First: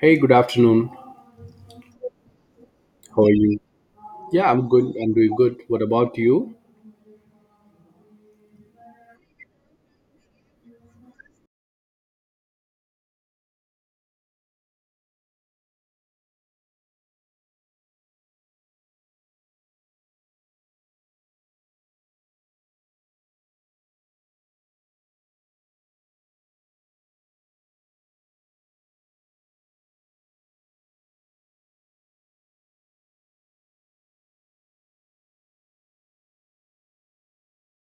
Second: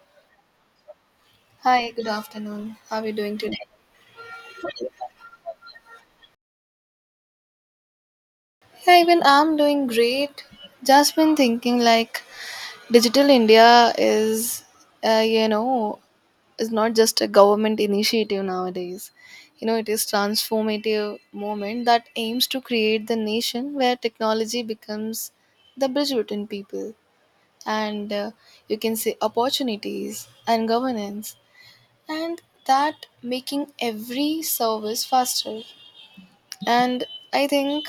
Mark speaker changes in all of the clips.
Speaker 1: Hey, good afternoon.
Speaker 2: Hi, good afternoon. How are you
Speaker 1: How are
Speaker 2: doing today?
Speaker 1: you? Yeah, I'm good. I'm doing good. What about you?
Speaker 2: Yeah, even I'm doing great. Just been thinking like Digital India is, uh, you know, is not just a government initiative nowadays. You know, it is transformative moment that aims to create the nation where technology becomes the bridge between people and you can say opportunities and governance and that making every service faster. And I think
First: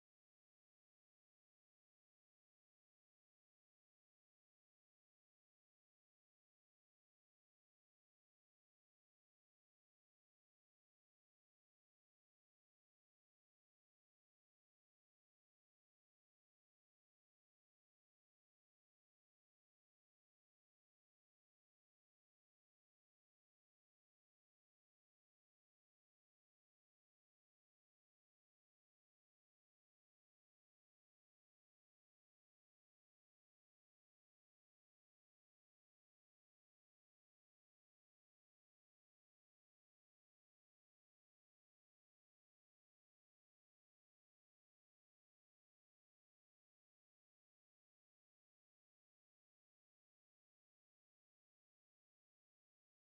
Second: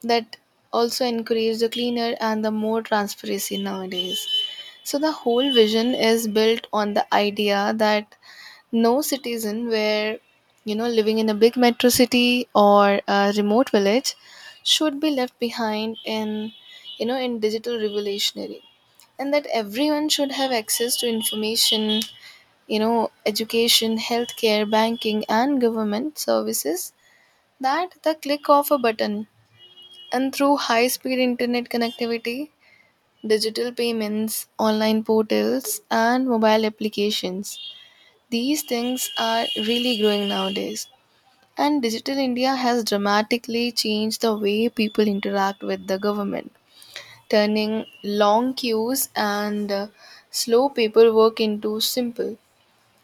Speaker 2: that also encourage the cleaner and the more transparency nowadays. So the whole vision is built on the idea that no citizen where, you know, living in a big metro city or a remote village should be left behind in, you know, in digital revolutionary, and that everyone should have access to information, you know, education, healthcare, banking, and government services, that the click of a button, and through high speed internet connectivity, digital payments, online portals, and mobile applications. These things are really growing nowadays. And Digital India has dramatically changed the way people interact with the government, turning long queues and slow paperwork into simple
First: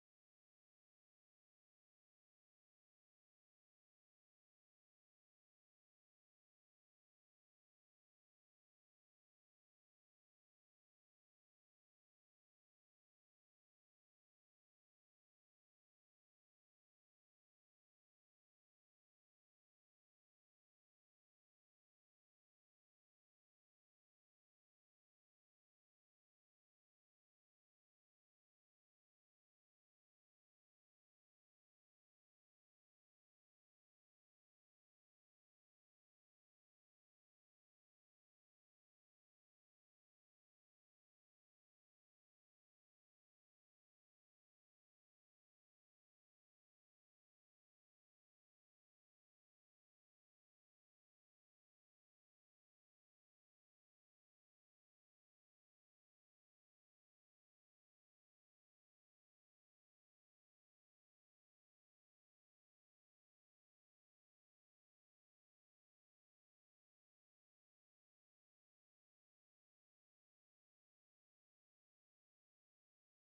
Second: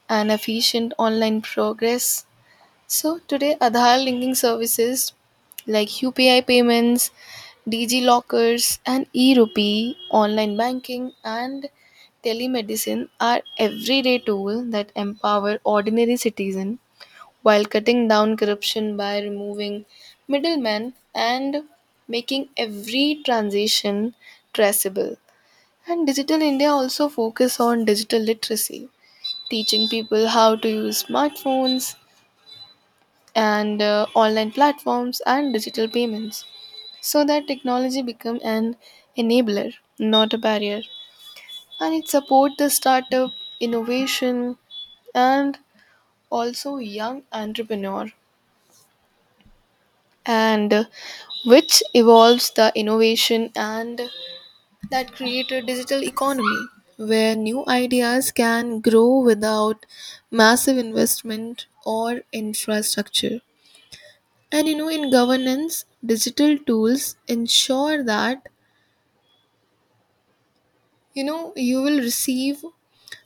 Speaker 2: and efficient online progress. So today, Aadhaar linking services like UPI payments, DG lockers, and e-rupee, online banking, and telemedicine are everyday tools that empower ordinary citizens while cutting down corruption by removing middlemen and making every transaction traceable. And Digital India also focus on digital literacy, teaching people how to use smartphones, and online platforms and digital payments so that technology become an enabler, not a barrier, and it support the startup innovation and also young entrepreneur, and which evolves the innovation and that create a digital economy where new ideas can grow without massive investment or infrastructure. And you know, in governance, digital tools ensure that, you know, you will receive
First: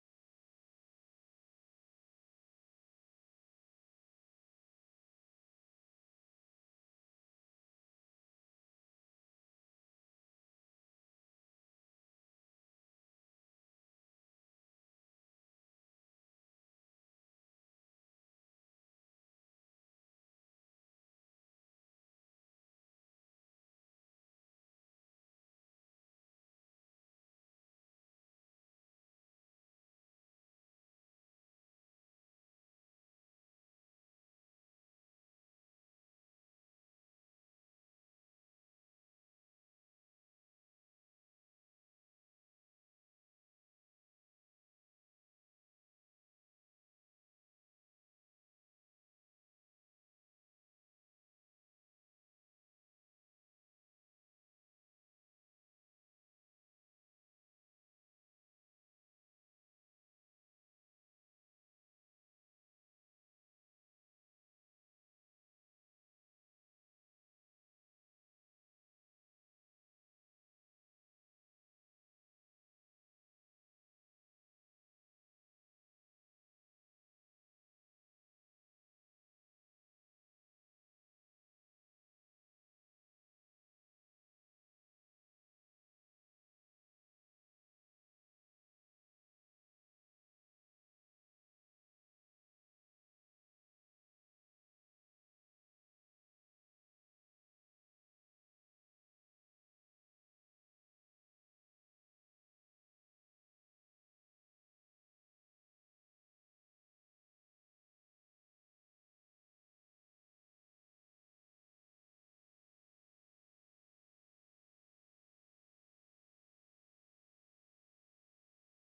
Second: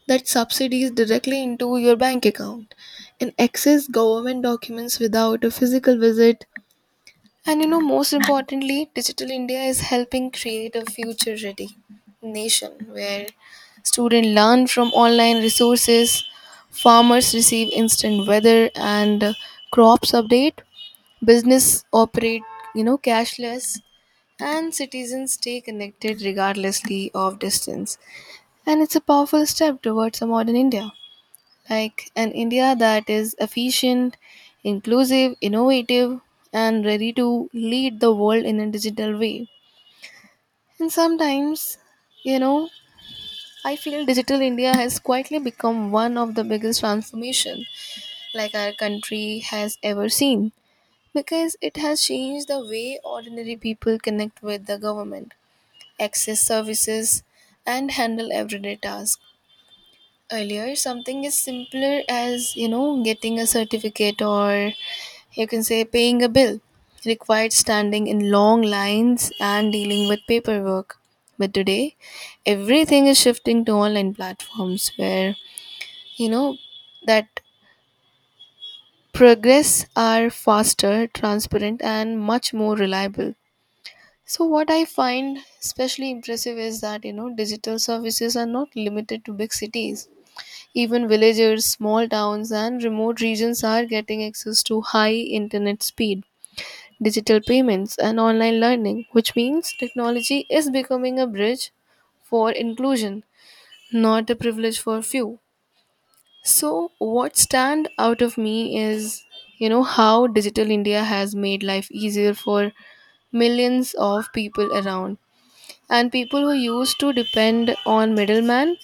Speaker 2: that subsidies directly into your bank account and access government documents without a physical visit. And you know, most importantly, Digital India is helping create a future ready nation where students learn from online resources, farmers receive instant weather and crops update, business operate, you know, cashless, and citizens stay connected regardlessly of distance. And it's a powerful step towards a modern India, like an India that is efficient, inclusive, innovative, and ready to lead the world in a digital way. And sometimes, you know, I feel digital India has quietly become one of the biggest transformation like our country has ever seen, because it has changed the way ordinary people connect with the government, access services, and handle everyday tasks. Earlier, something as simpler as, you know, getting a certificate or, you can say, paying a bill required standing in long lines and dealing with paperwork. But today, everything is shifting to online platforms where, you know, that progress are faster, transparent, and much more reliable. So what I find especially impressive is that, you know, digital services are not limited to big cities. Even villagers, small towns and remote regions are getting access to high internet speed, digital payments and online learning, which means technology is becoming a bridge for inclusion, not a privilege for few. So what stand out of me is, you know, how digital India has made life easier for millions of people around, and people who used to depend on middlemen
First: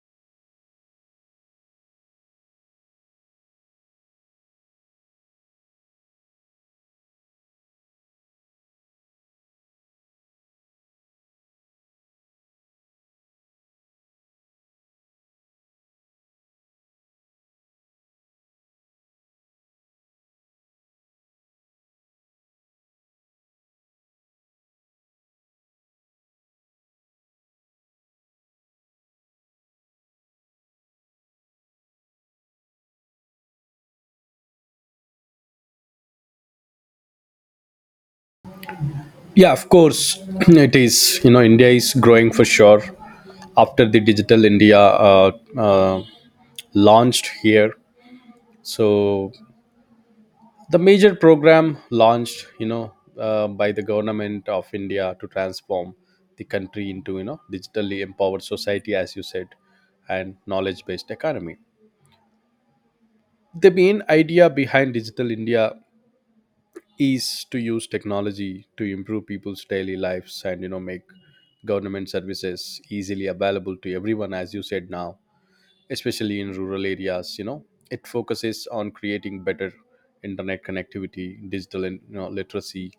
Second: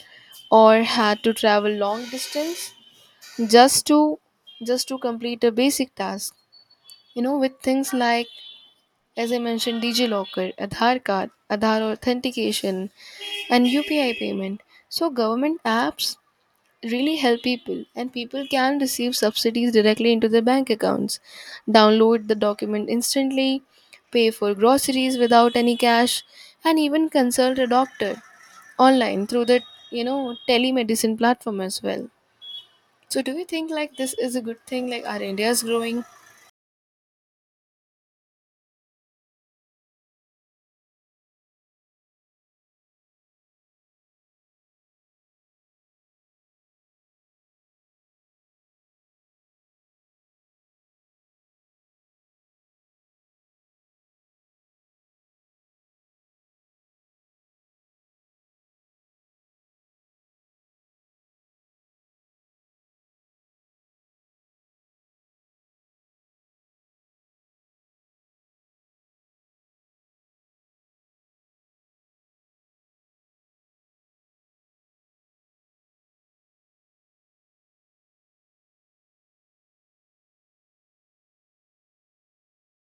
Speaker 2: or had to travel long distance just to just to complete a basic task, you know, with things like, as I mentioned, digilocker, aadhaar card, aadhaar authentication, and upi payment. So government apps really help people, and people can receive subsidies directly into their bank accounts, download the document instantly, pay for groceries without any cash, and even consult a doctor online through the, you know, telemedicine platform as well. So do you think like this is a good thing, like our india is growing?
Speaker 1: Yeah, of course, it is. You know, India is growing for sure. After the Digital India uh, launched here, so the major program launched, you know, by the government of India to transform the country into, you know, digitally empowered society, as you said, and knowledge-based economy. The main idea behind Digital India Ease to use technology to improve people's daily lives, and you know, make government services easily available to everyone, as you said. Now, especially in rural areas, you know, it focuses on creating better internet connectivity, digital, you know, literacy,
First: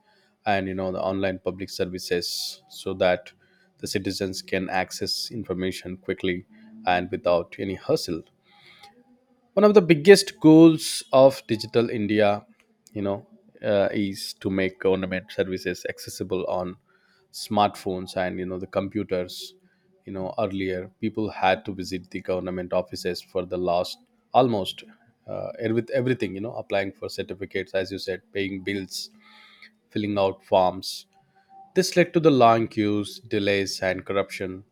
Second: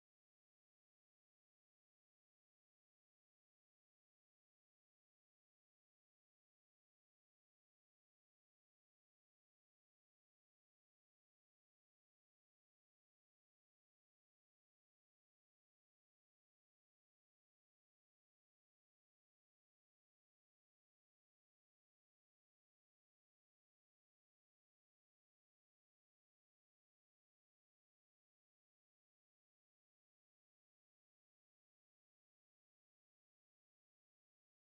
Speaker 1: and you know, the online public services, so that the citizens can access information quickly and without any hassle. One of the biggest goals of Digital India, you know, is to make government services accessible on smartphones and you know, the computers. You know, earlier people had to visit the government offices for the last almost uh, with everything, you know, applying for certificates, as you said, paying bills, filling out forms. This led to the long queues, delays, and corruption.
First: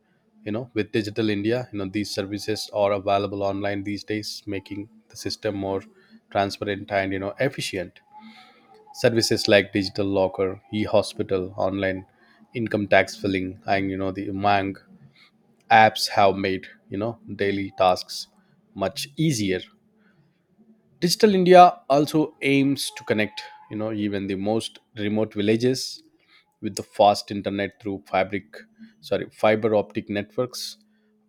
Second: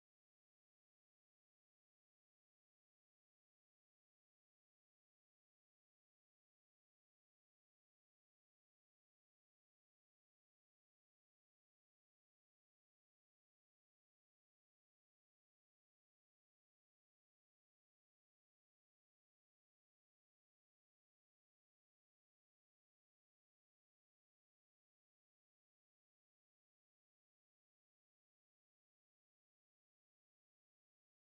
Speaker 1: You know, with Digital India, you know, these services are available online these days, making the system more transparent and you know, efficient. Services like digital locker, e-hospital, online income tax filling, and you know, the Umang apps have made you know, daily tasks much easier. Digital India also aims to connect, you know, even the most remote villages with the fast internet through fabric, sorry, fiber optic networks.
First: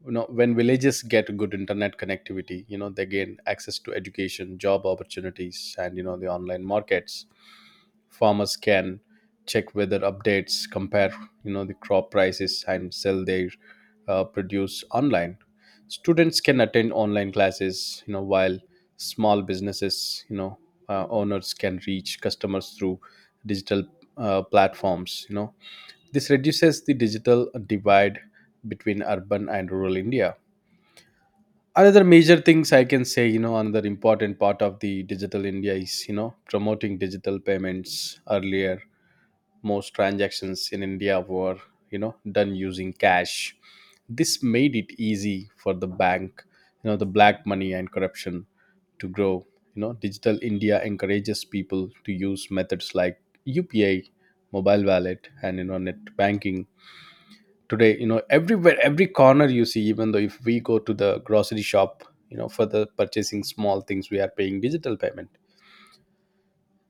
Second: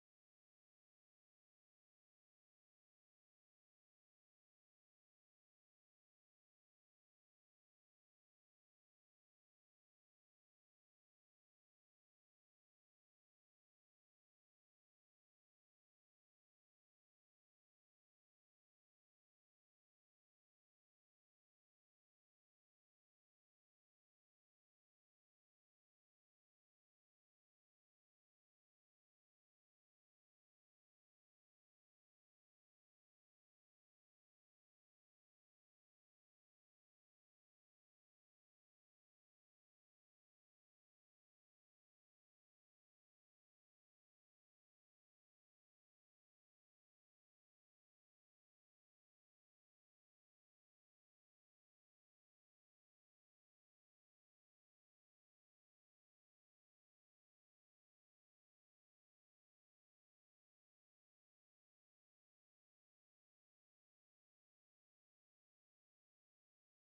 Speaker 1: You know, when villages get good internet connectivity, you know, they gain access to education, job opportunities, and you know, the online markets. Farmers can check weather updates, compare you know, the crop prices, and sell their produce online. Students can attend online classes, you know, while small businesses, you know, owners can reach customers through digital platforms, you know. This reduces the digital divide between urban and rural India. Another major things I can say, you know, another important part of the Digital India is, you know, promoting digital payments. Earlier most transactions in India were, you know, done using cash. This made it easy for the bank, you know, the black money and corruption to grow. You know, Digital India encourages people to use methods like UPI, mobile wallet, and you know, net banking. Today, you know, everywhere every corner you see, even though if we go to the grocery shop, you know, for the purchasing small things, we are paying digital payment.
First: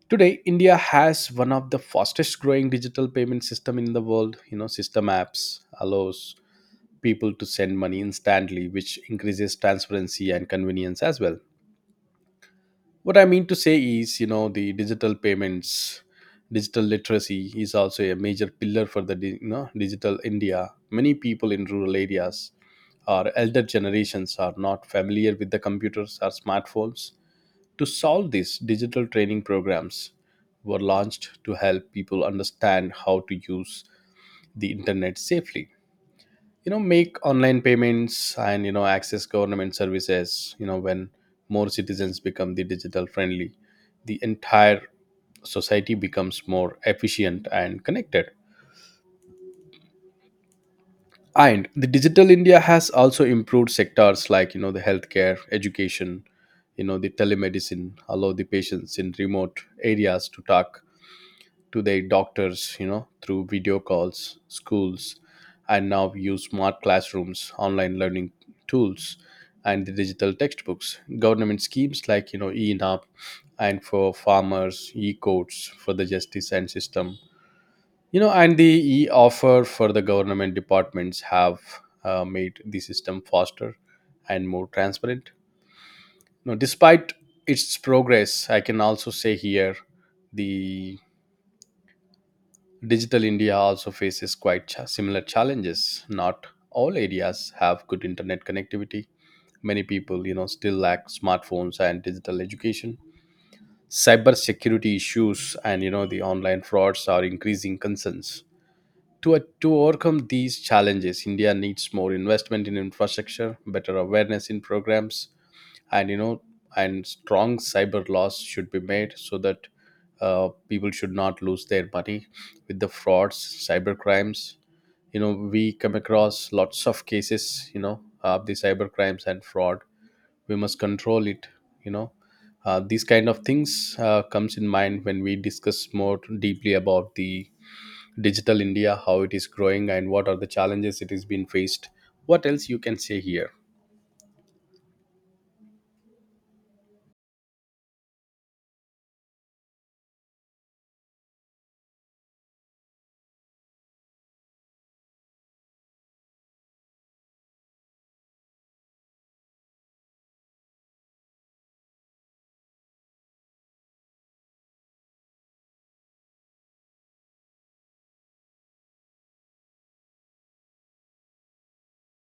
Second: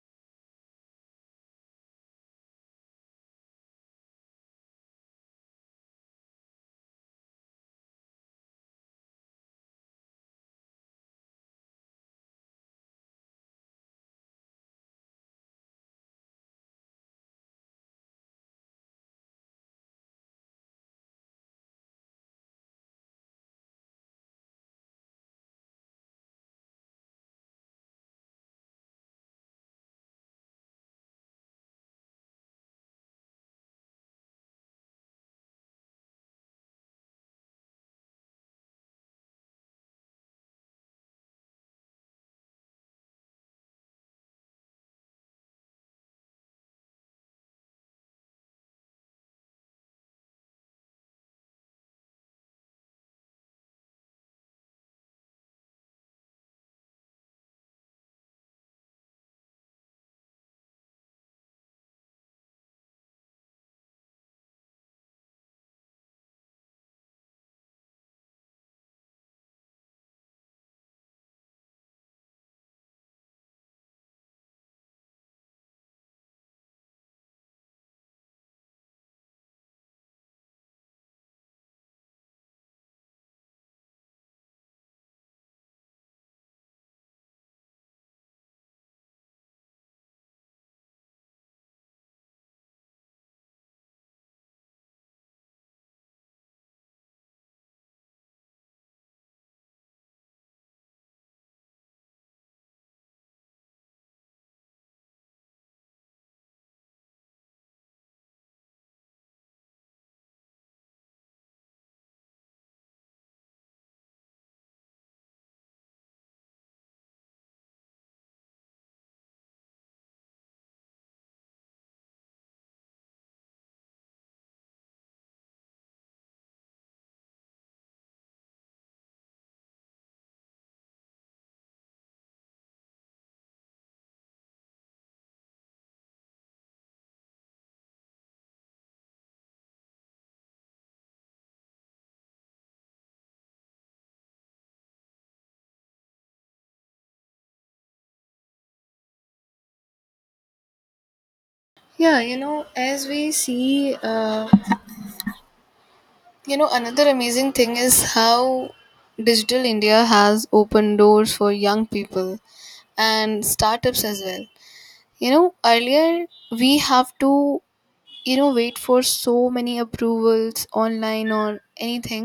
Speaker 1: Today, India has one of the fastest growing digital payment system in the world. You know, system apps allows people to send money instantly, which increases transparency and convenience as well. What I mean to say is, you know, the digital payments, digital literacy is also a major pillar for the you know, digital India. Many people in rural areas or elder generations are not familiar with the computers or smartphones. To solve this, digital training programs were launched to help people understand how to use the internet safely. You know, make online payments and you know, access government services. You know, when more citizens become the digital friendly, the entire society becomes more efficient and connected. And the Digital India has also improved sectors like you know, the healthcare, education, you know, the telemedicine, allow the patients in remote areas to talk to their doctors, you know, through video calls, schools, and now we use smart classrooms, online learning tools, and the digital textbooks. Government schemes like, you know, ENAP and for farmers, e-codes for the justice and system. You know, and the e-offer for the government departments have made the system faster and more transparent. Now, despite its progress, I can also say here the Digital India also faces quite similar challenges. Not all areas have good internet connectivity. Many people, you know, still lack smartphones and digital education. Cybersecurity issues and you know, the online frauds are increasing concerns. To overcome these challenges, India needs more investment in infrastructure, better awareness in programs, and you know, and strong cyber laws should be made so that people should not lose their money with the frauds, cyber crimes. You know, we come across lots of cases, you know, of the cyber crimes and fraud. We must control it, you know. These kind of things comes in mind when we discuss more deeply about the Digital India, how it is growing and what are the challenges it has been faced. What else you can say here?
Speaker 2: Yeah, you know, as we see, you know, another amazing thing is how digital india has opened doors for young people and startups as well. You know, earlier we have to, you know, wait for so many approvals online or anything.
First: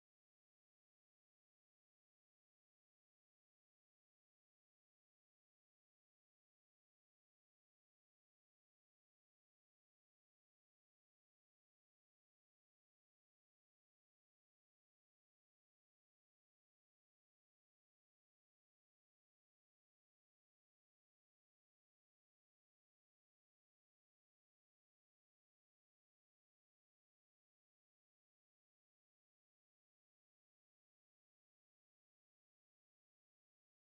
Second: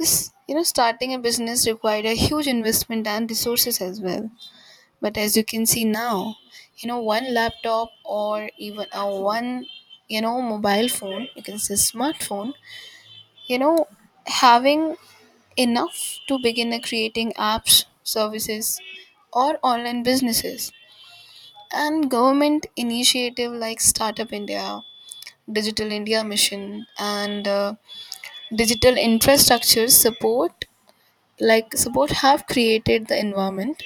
Speaker 2: This, you know, starting a business required a huge investment and resources as well. But as you can see now, you know, one laptop or even a one, you know, mobile phone, you can say smartphone, you know, having enough to begin a creating apps, services, or online businesses, and government initiative like startup india, digital india mission, and digital infrastructure support like support have created the environment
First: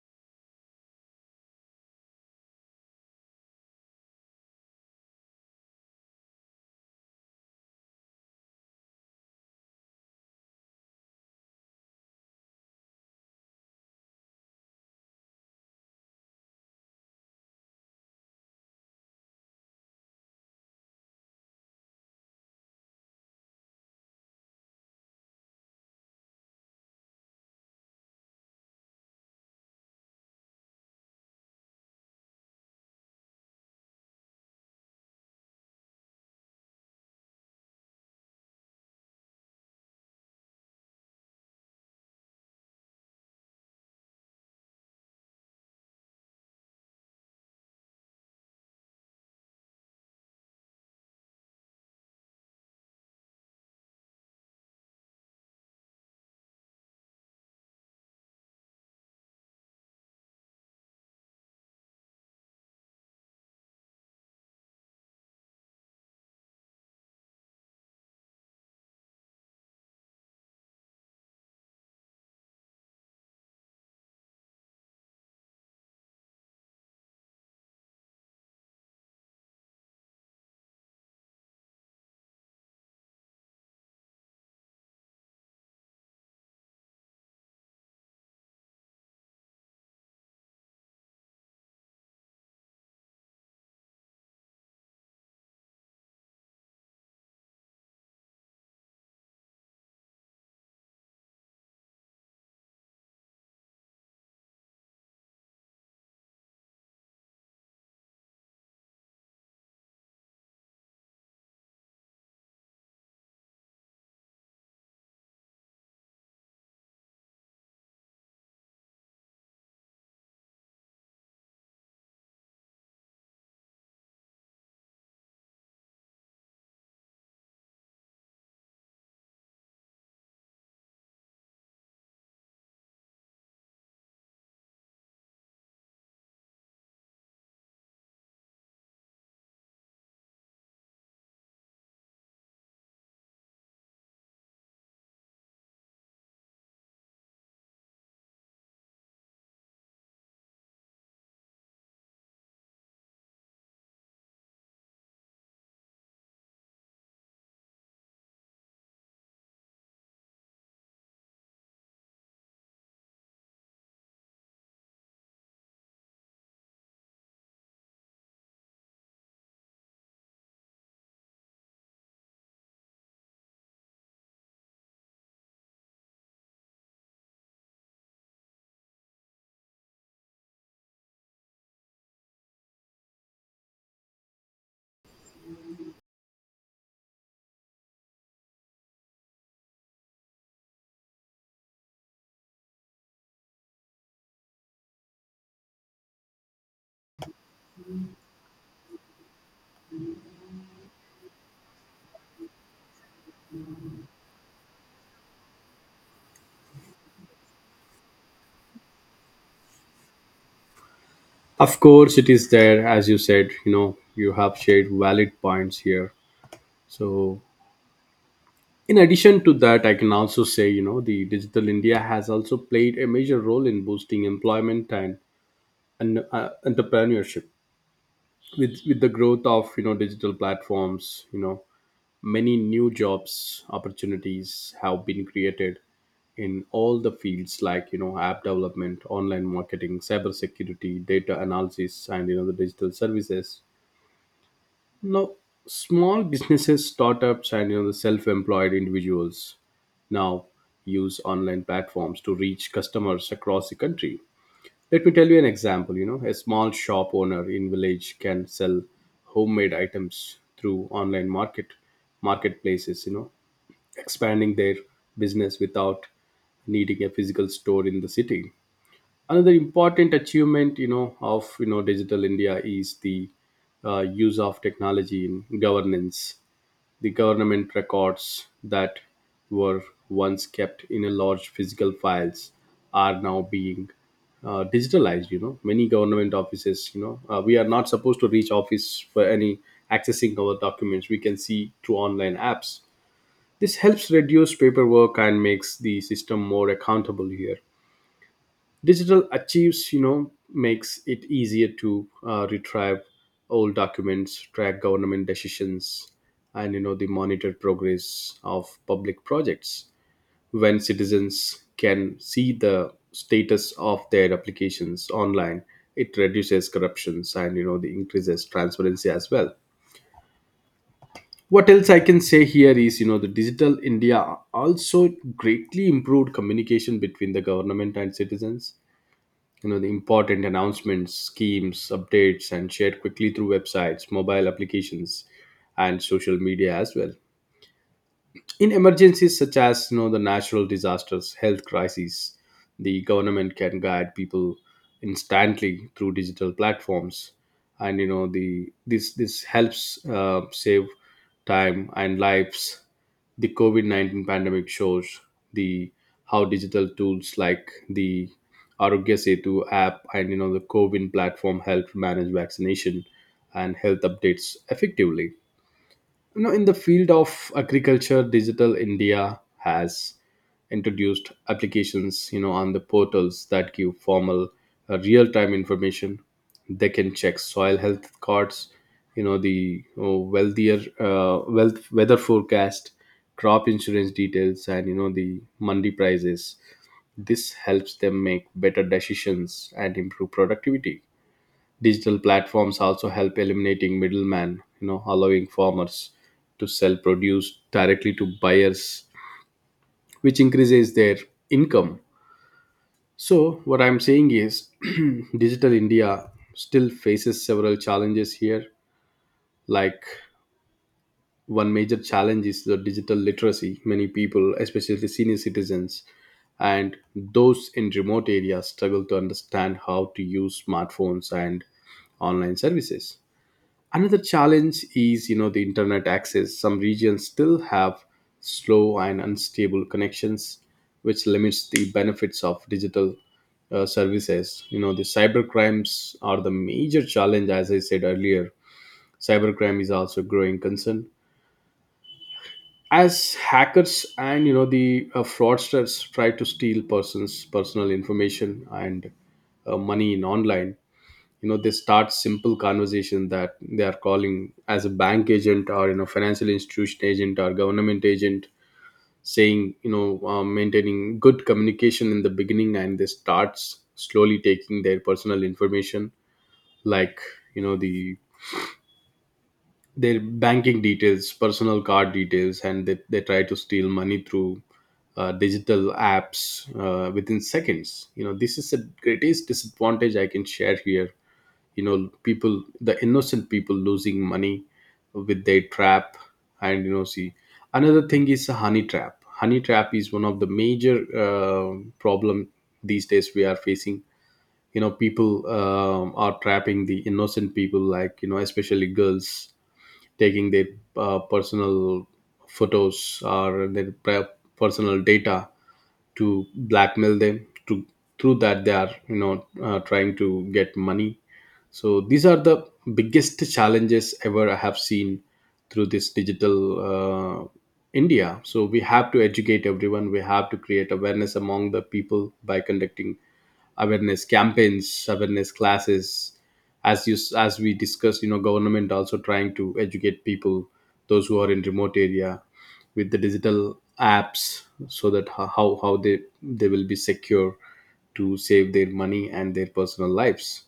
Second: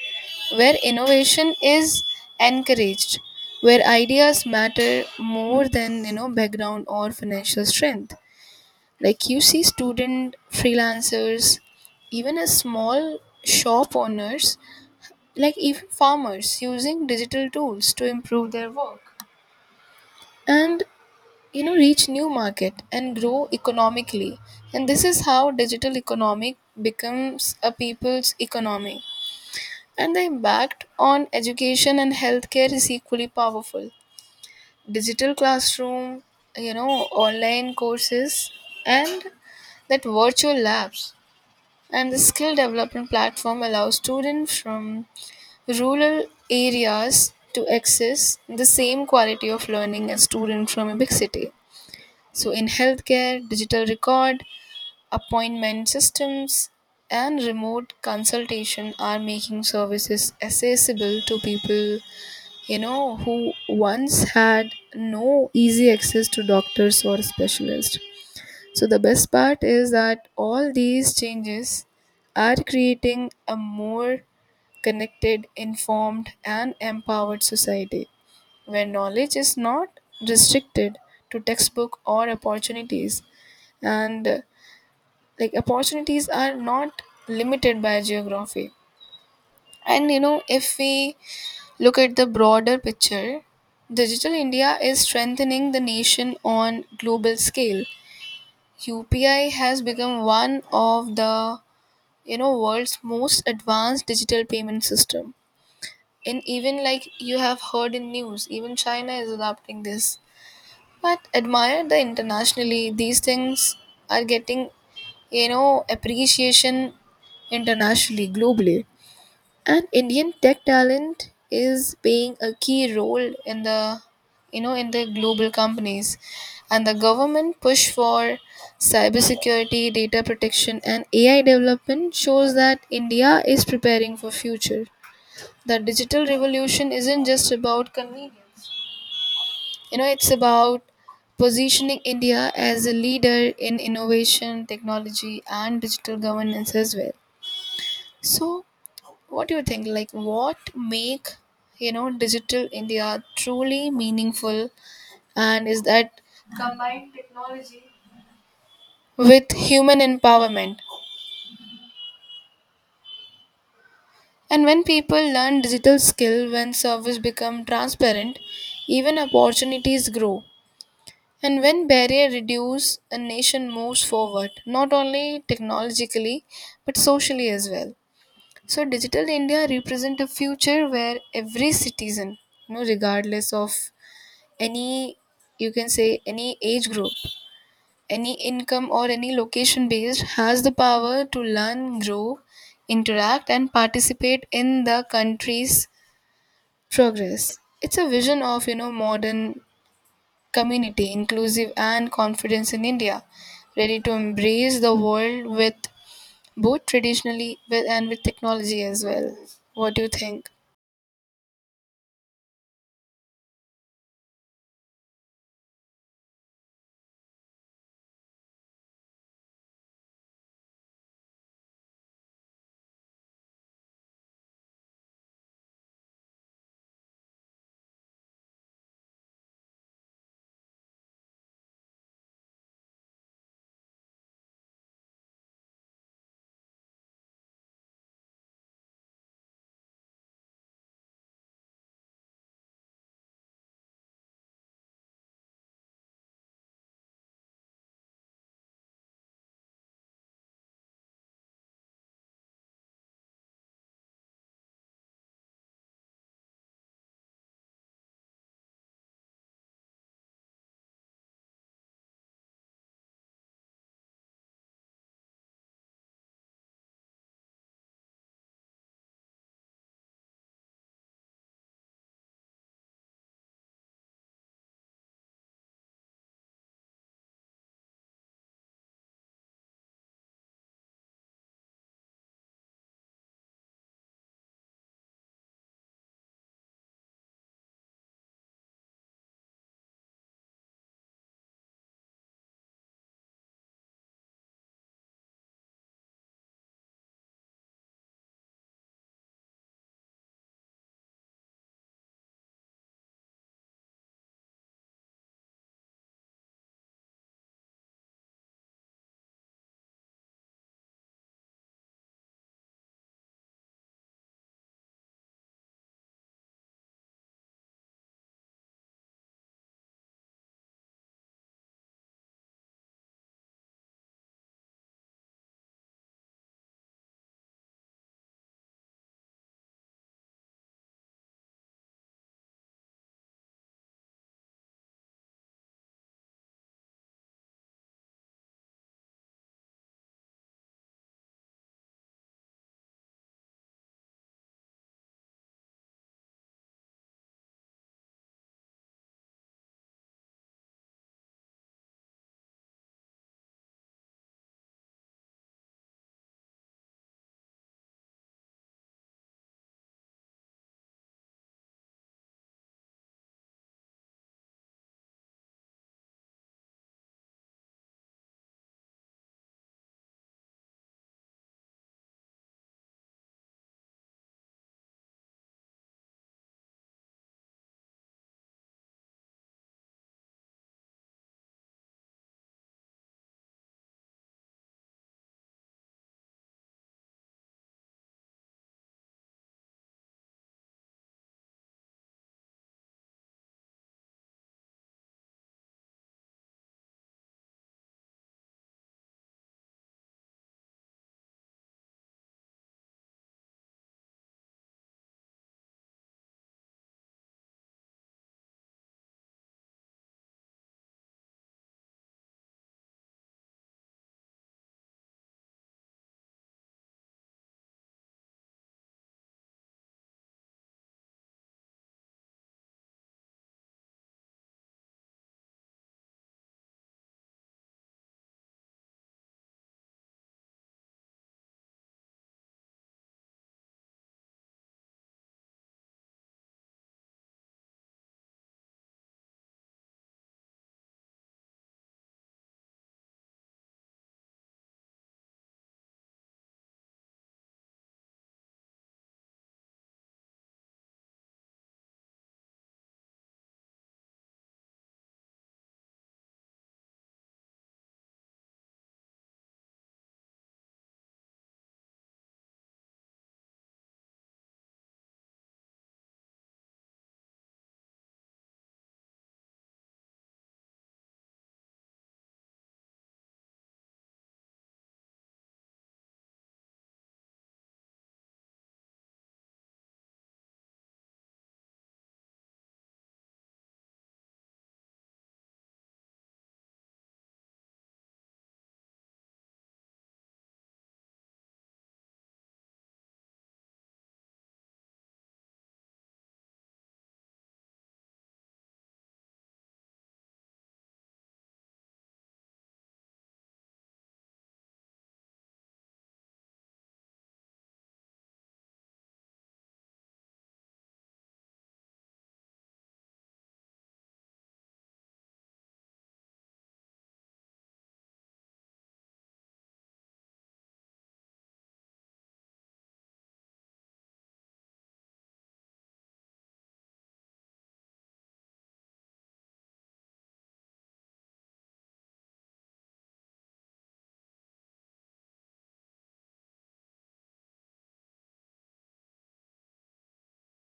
Speaker 2: where innovation is encouraged, where ideas matter more than, you know, background or financial strength, like you see student freelancers, even a small shop owners, like even farmers using digital tools to improve their work and, you know, reach new market and grow economically. And this is how digital economic becomes a people's economy, and the impact on education and healthcare is equally powerful. Digital classroom, you know, online courses, and that virtual labs and the skill development platform allows students from rural areas to access the same quality of learning as students from a big city. So, in healthcare, digital record, appointment systems, and remote consultation are making services accessible to people, you know, who once had no easy access to doctors or specialists. So, the best part is that all these changes are creating a more connected, informed, and empowered society where knowledge is not restricted to textbook or opportunities, and like opportunities are not limited by geography. And you know, if we look at the broader picture, digital india is strengthening the nation on global scale. UPI has become one of the, you know, world's most advanced digital payment system, and even like you have heard in news, even china is adopting this, but admire the internationally, these things are getting, you know, appreciation internationally, globally. And indian tech talent is playing a key role in the, you know, in the global companies. And the government push for cybersecurity, data protection and ai development shows that india is preparing for future. The digital revolution isn't just about convenience, you know, it's about positioning India as a leader in innovation, technology, and digital governance as well. So, what do you think? Like, what make, you know, digital India truly meaningful, and is that with human empowerment? And when people learn digital skill, when service become transparent, even opportunities grow. And when barrier reduce, a nation moves forward, not only technologically, but socially as well. So digital India represent a future where every citizen, you know, regardless of any, you can say, any age group, any income or any location based, has the power to learn, grow, interact and participate in the country's progress. It's a vision of, you know, modern community, inclusive and confidence in India, ready to embrace the world with both traditionally with and with technology as well. What do you think?
Speaker 1: Of course, it is there, as you said, you know, you have shared valid points here. So, in addition to that, I can also say, you know, the Digital India has also played a major role in boosting employment and, entrepreneurship. With the growth of, you know, digital platforms, you know, many new jobs opportunities have been created in all the fields like, you know, app development, online marketing, cybersecurity, data analysis, and, you know, the digital services. Now, small businesses, startups, and you know, the self-employed individuals now use online platforms to reach customers across the country. Let me tell you an example. You know, a small shop owner in village can sell homemade items through online marketplaces. You know, expanding their business without needing a physical store in the city. Another important achievement, you know, of you know, Digital India is the use of technology in governance. The government records that were once kept in a large physical files are now being digitalized. You know, many government offices, you know, we are not supposed to reach office for any accessing our documents, we can see through online apps. This helps reduce paperwork and makes the system more accountable here. Digital achieves, you know, makes it easier to retrieve old documents, track government decisions, and you know, the monitor progress of public projects. When citizens can see the status of their applications online, it reduces corruptions and you know, the increases transparency as well. What else I can say here is, you know, the Digital India also greatly improved communication between the government and citizens. You know, the important announcements, schemes updates and shared quickly through websites, mobile applications, and social media as well. In emergencies such as, you know, the natural disasters, health crises, the government can guide people instantly through digital platforms, and you know, the this helps save time and lives. The COVID 19 pandemic shows the how digital tools like the Arogya Setu app and you know, the Covin platform help manage vaccination and health updates effectively. You know, in the field of agriculture, Digital India has introduced applications, you know, on the portals that give formal real-time information. They can check soil health cards, you know, the wealth weather forecast, crop insurance details, and you know, the mandi prices. This helps them make better decisions and improve productivity. Digital platforms also help eliminating middlemen, you know, allowing farmers to sell produce directly to buyers, which increases their income. So what I'm saying is Digital India still faces several challenges here. Like one major challenge is the digital literacy. Many people, especially the senior citizens and those in remote areas, struggle to understand how to use smartphones and online services. Another challenge is, you know, the internet access. Some regions still have slow and unstable connections, which limits the benefits of digital services. You know, the cyber crimes are the major challenge, as I said earlier. Cybercrime is also a growing concern, as hackers and you know, the fraudsters try to steal persons personal information and money in online. You know, they start simple conversation that they are calling as a bank agent or you know, financial institution agent or government agent, saying you know, maintaining good communication in the beginning, and they starts slowly taking their personal information like, you know, the their banking details, personal card details, and they try to steal money through digital apps within seconds. You know, this is the greatest disadvantage I can share here. You know, people, the innocent people losing money with their trap. And you know, see, another thing is a honey trap. Honey trap is one of the major problem these days we are facing. You know, people are trapping the innocent people like, you know, especially girls, taking their personal photos or their personal data to blackmail them to through that they are, you know, trying to get money. So these are the biggest challenges ever I have seen through this digital India. So we have to educate everyone. We have to create awareness among the people by conducting awareness campaigns, awareness classes. As we discussed, you know, government also trying to educate people, those who are in remote area, with the digital apps, so that how they will be secure to save their money and their personal lives.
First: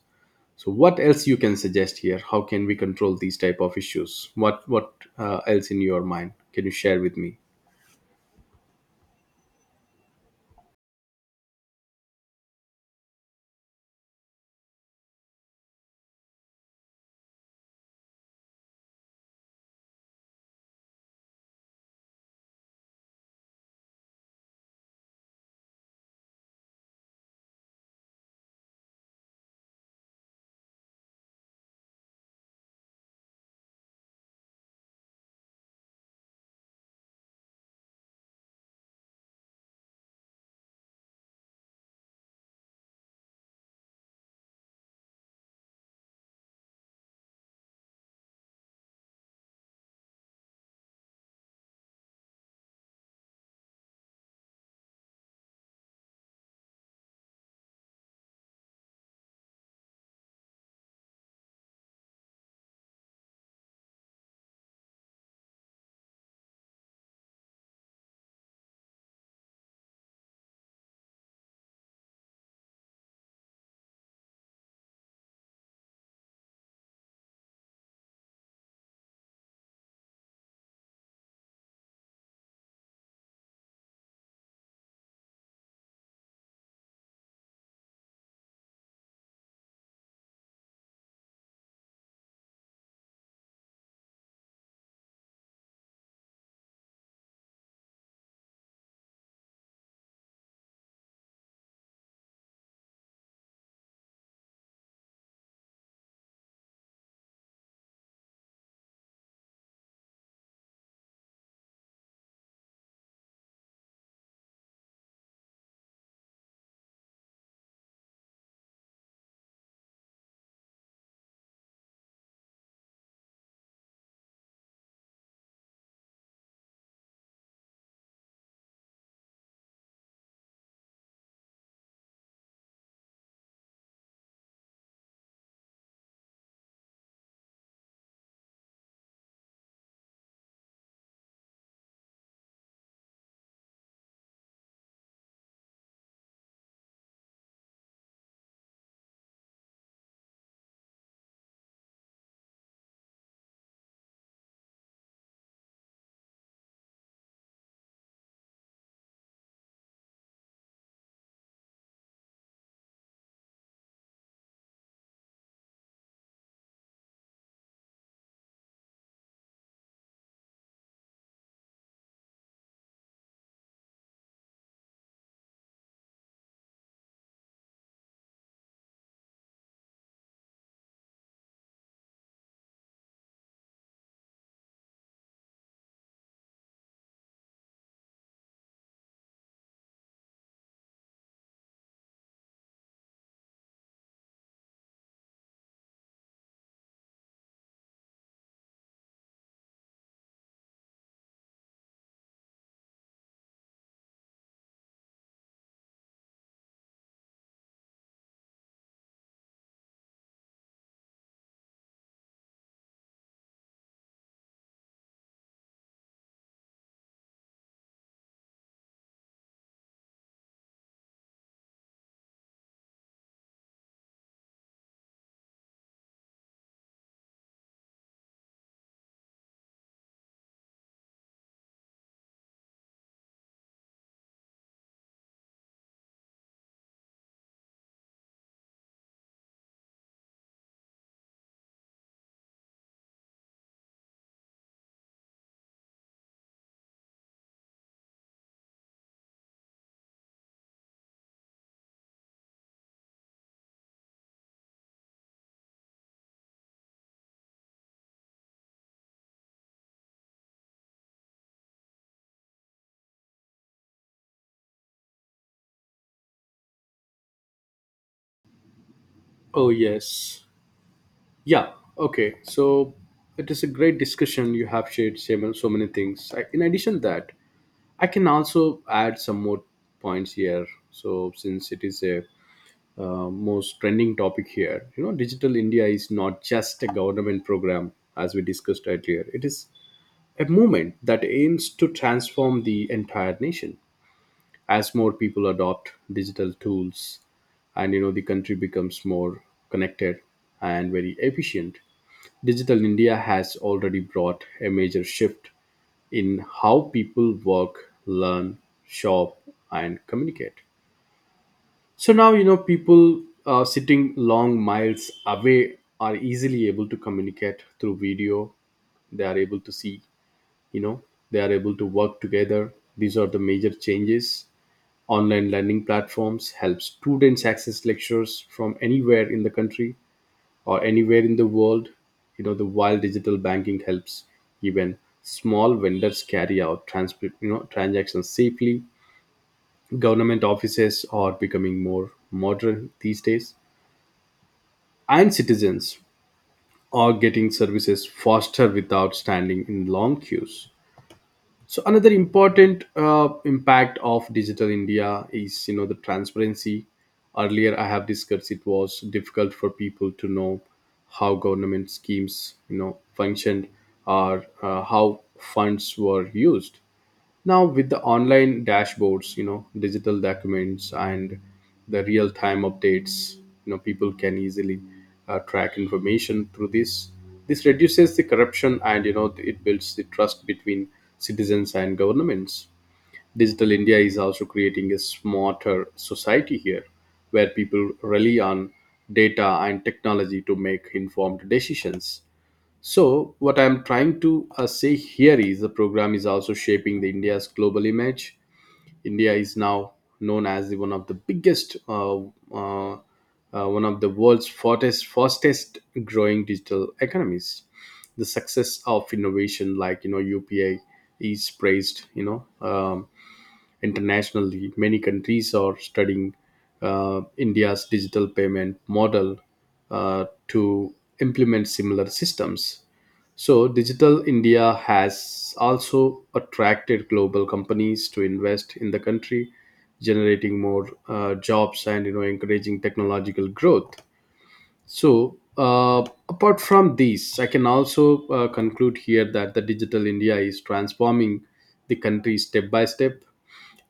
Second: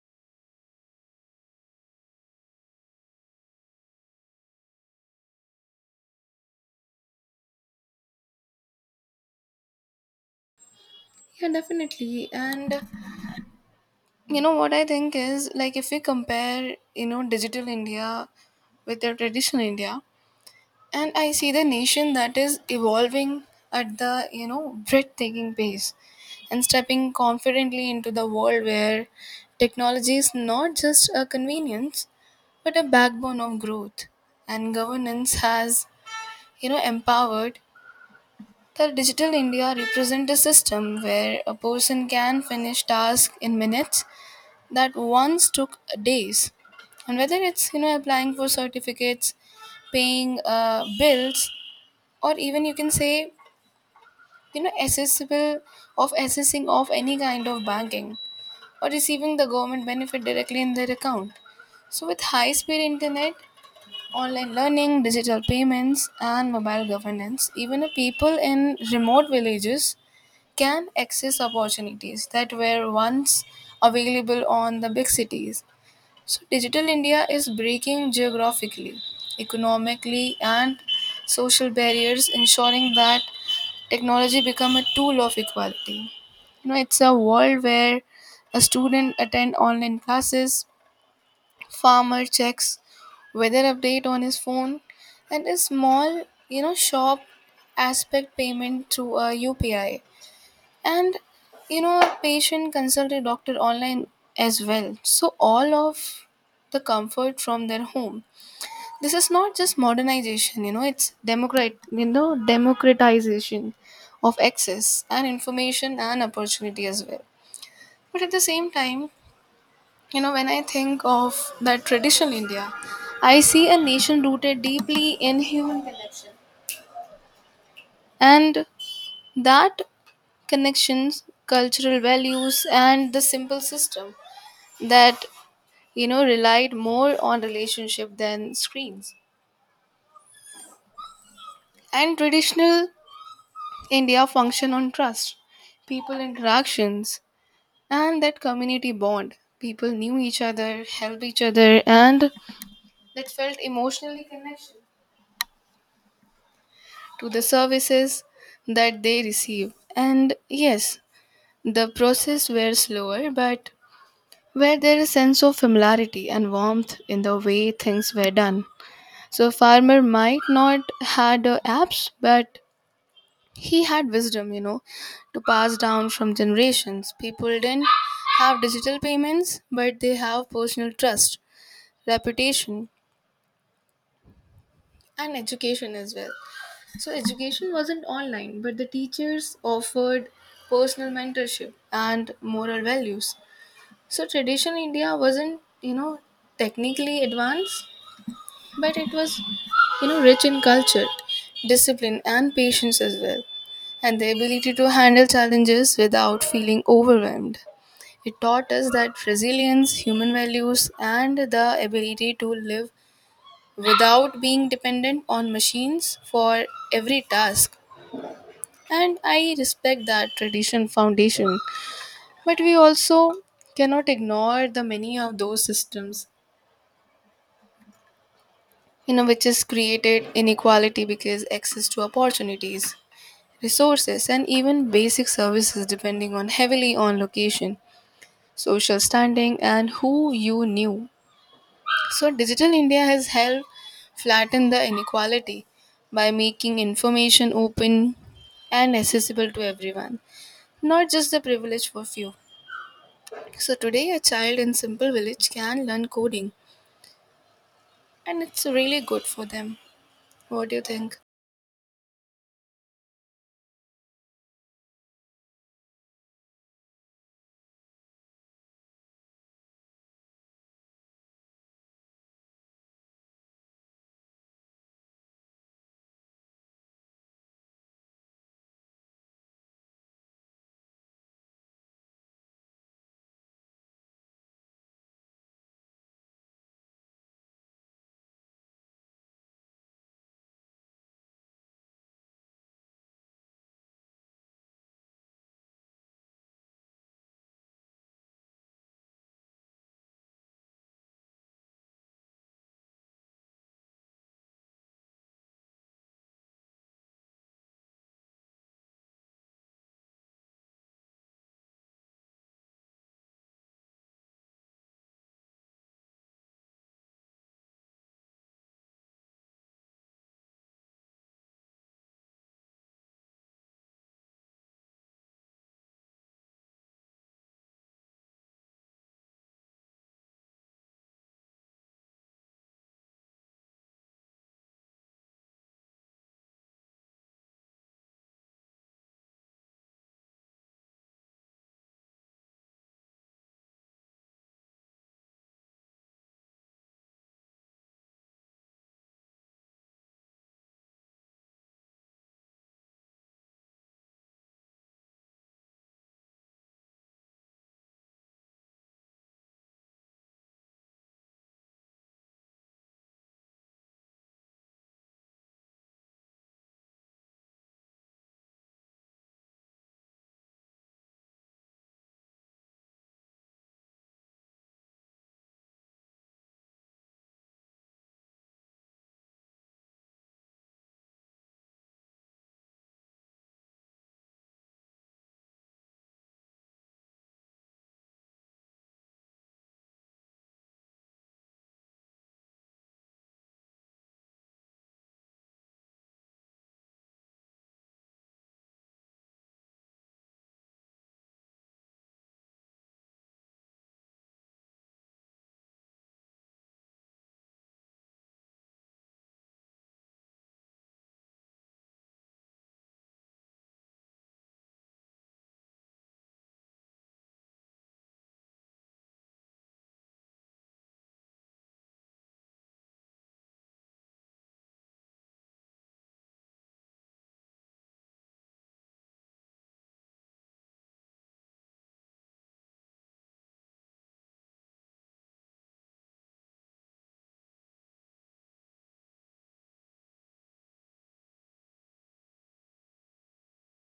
Speaker 1: So what else you can suggest here, how can we control these type of issues, what else in your mind can you share with me?
Speaker 2: Yeah, definitely. And you know what I think is like if we compare, you know, digital India with the traditional India, and I see the nation that is evolving at the, you know, breathtaking pace, and stepping confidently into the world where technology is not just a convenience but a backbone of growth and governance has, you know, empowered that digital india represents a system where a person can finish tasks in minutes that once took days, and whether it's, you know, applying for certificates, paying bills, or even, you can say, you know, accessible of accessing of any kind of banking, or receiving the government benefit directly in their account. So with high speed internet, online learning, digital payments and mobile governance, even a people in remote villages can access opportunities that were once available on the big cities. So digital india is breaking geographically, economically and social barriers, ensuring that technology become a tool of equality. You know, it's a world where a student attend online classes, farmer checks weather update on his phone, and a small, you know, shop aspect payment through a UPI. And you know, a patient consult a doctor online as well. So all of the comfort from their home. This is not just modernization, you know, it's democratization of access and information and opportunity as well. But at the same time, you know, when I think of that traditional India, I see a nation rooted deeply in human connection and that connections, cultural values and the simple system that, you know, relied more on relationship than screens. And traditional India function on trust, people interactions, and that community bond. People knew each other, helped each other, and that felt emotionally connection to the services that they receive. And yes, the process were slower, but where there is sense of familiarity and warmth in the way things were done. So farmer might not had apps, but he had wisdom, you know, to pass down from generations. People didn't have digital payments, but they have personal trust, reputation, and education as well. So, education wasn't online, but the teachers offered personal mentorship and moral values. So, traditional India wasn't, you know, technically advanced, but it was, you know, rich in culture, discipline and patience as well, and the ability to handle challenges without feeling overwhelmed. It taught us that resilience, human values and the ability to live without being dependent on machines for every task. And I respect that tradition foundation, but we also cannot ignore the many of those systems, you know, which has created inequality, because access to opportunities, resources and even basic services depending on heavily on location, social standing and who you knew. So digital india has helped flatten the inequality by making information open and accessible to everyone, not just the privileged for few. So today a child in simple village can learn coding, and it's really good for them. What do you think?
Speaker 1: Oh, yes. Yeah. Okay. So it is a great discussion, you have shared so many things. In addition that I can also add some more points here. So since it is a, most trending topic here, you know, digital india is not just a government program, as we discussed earlier. It is a movement that aims to transform the entire nation. As more people adopt digital tools, and you know, the country becomes more connected and very efficient. Digital india has already brought a major shift in how people work, learn, shop, and communicate. So now you know, people sitting long miles away are easily able to communicate through video. They are able to see, you know, they are able to work together. These are the major changes. Online learning platforms help students access lectures from anywhere in the country or anywhere in the world. You know, the while digital banking helps even small vendors carry out you know, transactions safely. Government offices are becoming more modern these days, and citizens are getting services faster without standing in long queues. So another important impact of digital India is, you know, the transparency. Earlier, I have discussed it was difficult for people to know how government schemes, you know, functioned, or how funds were used. Now with the online dashboards, you know, digital documents, and the real time updates, you know, people can easily track information through this. This reduces the corruption, and you know, it builds the trust between citizens and governments. Digital india is also creating a smarter society here, where people rely on data and technology to make informed decisions. So what I'm trying to say here is the program is also shaping the India's global image. India is now known as the, one of the biggest, uh, uh, one of the world's fastest growing digital economies. The success of innovation, like you know, UPI, is praised. Internationally, many countries are studying India's digital payment model to implement similar systems. So Digital India has also attracted global companies to invest in the country, generating more jobs, and you know, encouraging technological growth. So, apart from these, I can also conclude here that the Digital India is transforming the country step by step.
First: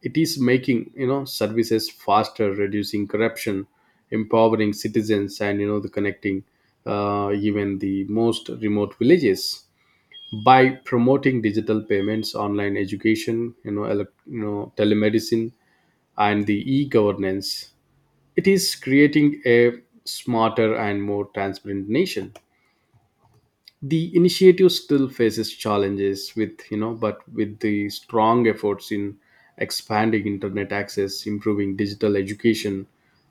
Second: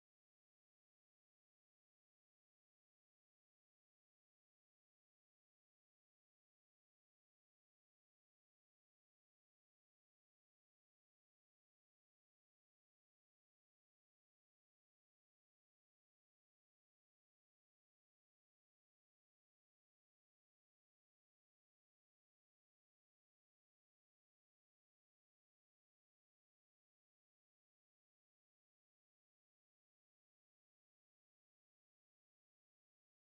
Speaker 1: It is making, you know, services faster, reducing corruption, empowering citizens, and you know, the connecting even the most remote villages. By promoting digital payments, online education, you know, elec you know, telemedicine, and the e-governance, it is creating a smarter and more transparent nation. The initiative still faces challenges with, you know, but with the strong efforts in expanding internet access, improving digital education,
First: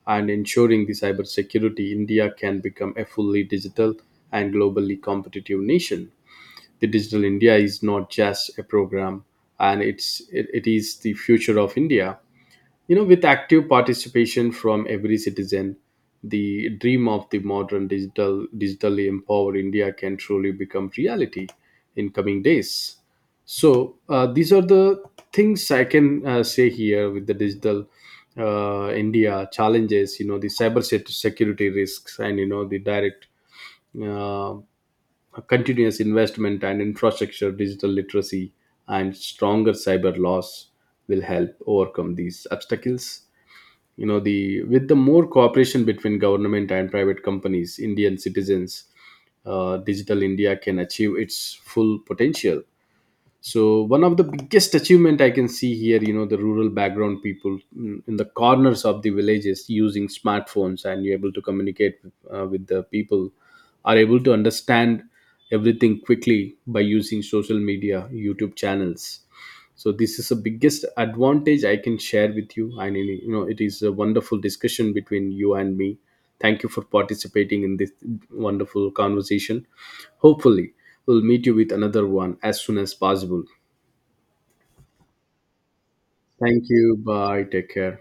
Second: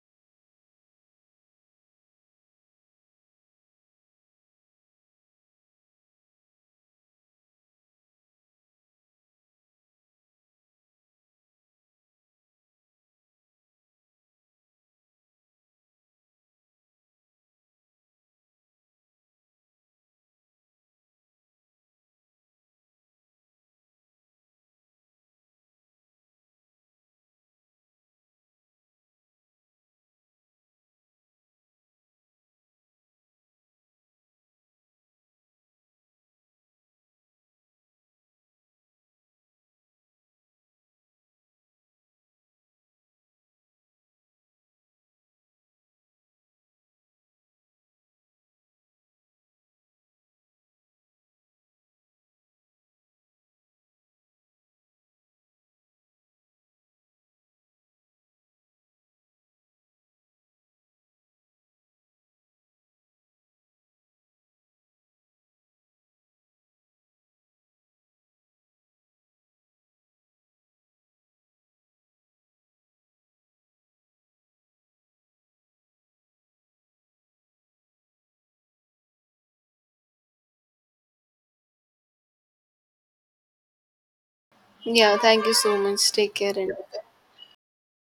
Speaker 1: and ensuring the cybersecurity, India can become a fully digital and globally competitive nation. The digital india is not just a program, and it is the future of india. You know, with active participation from every citizen, the dream of the modern digitally empowered india can truly become reality in coming days. So these are the things I can say here. With the digital india challenges, you know, the security risks, and you know, the direct uh, continuous investment and infrastructure, digital literacy, and stronger cyber laws will help overcome these obstacles. You know, the with the more cooperation between government and private companies, Indian citizens, Digital India can achieve its full potential. So one of the biggest achievement I can see here, you know, the rural background people, in the corners of the villages using smartphones and you're able to communicate with the people, are able to understand everything quickly by using social media, youtube channels. So this is the biggest advantage I can share with you. And you know, it is a wonderful discussion between you and me. Thank you for participating in this wonderful conversation. Hopefully we'll meet you with another one as soon as possible.
Speaker 2: Yeah, thank you so much, take care
Speaker 1: Thank
Speaker 2: and
Speaker 1: you. Bye. Take care.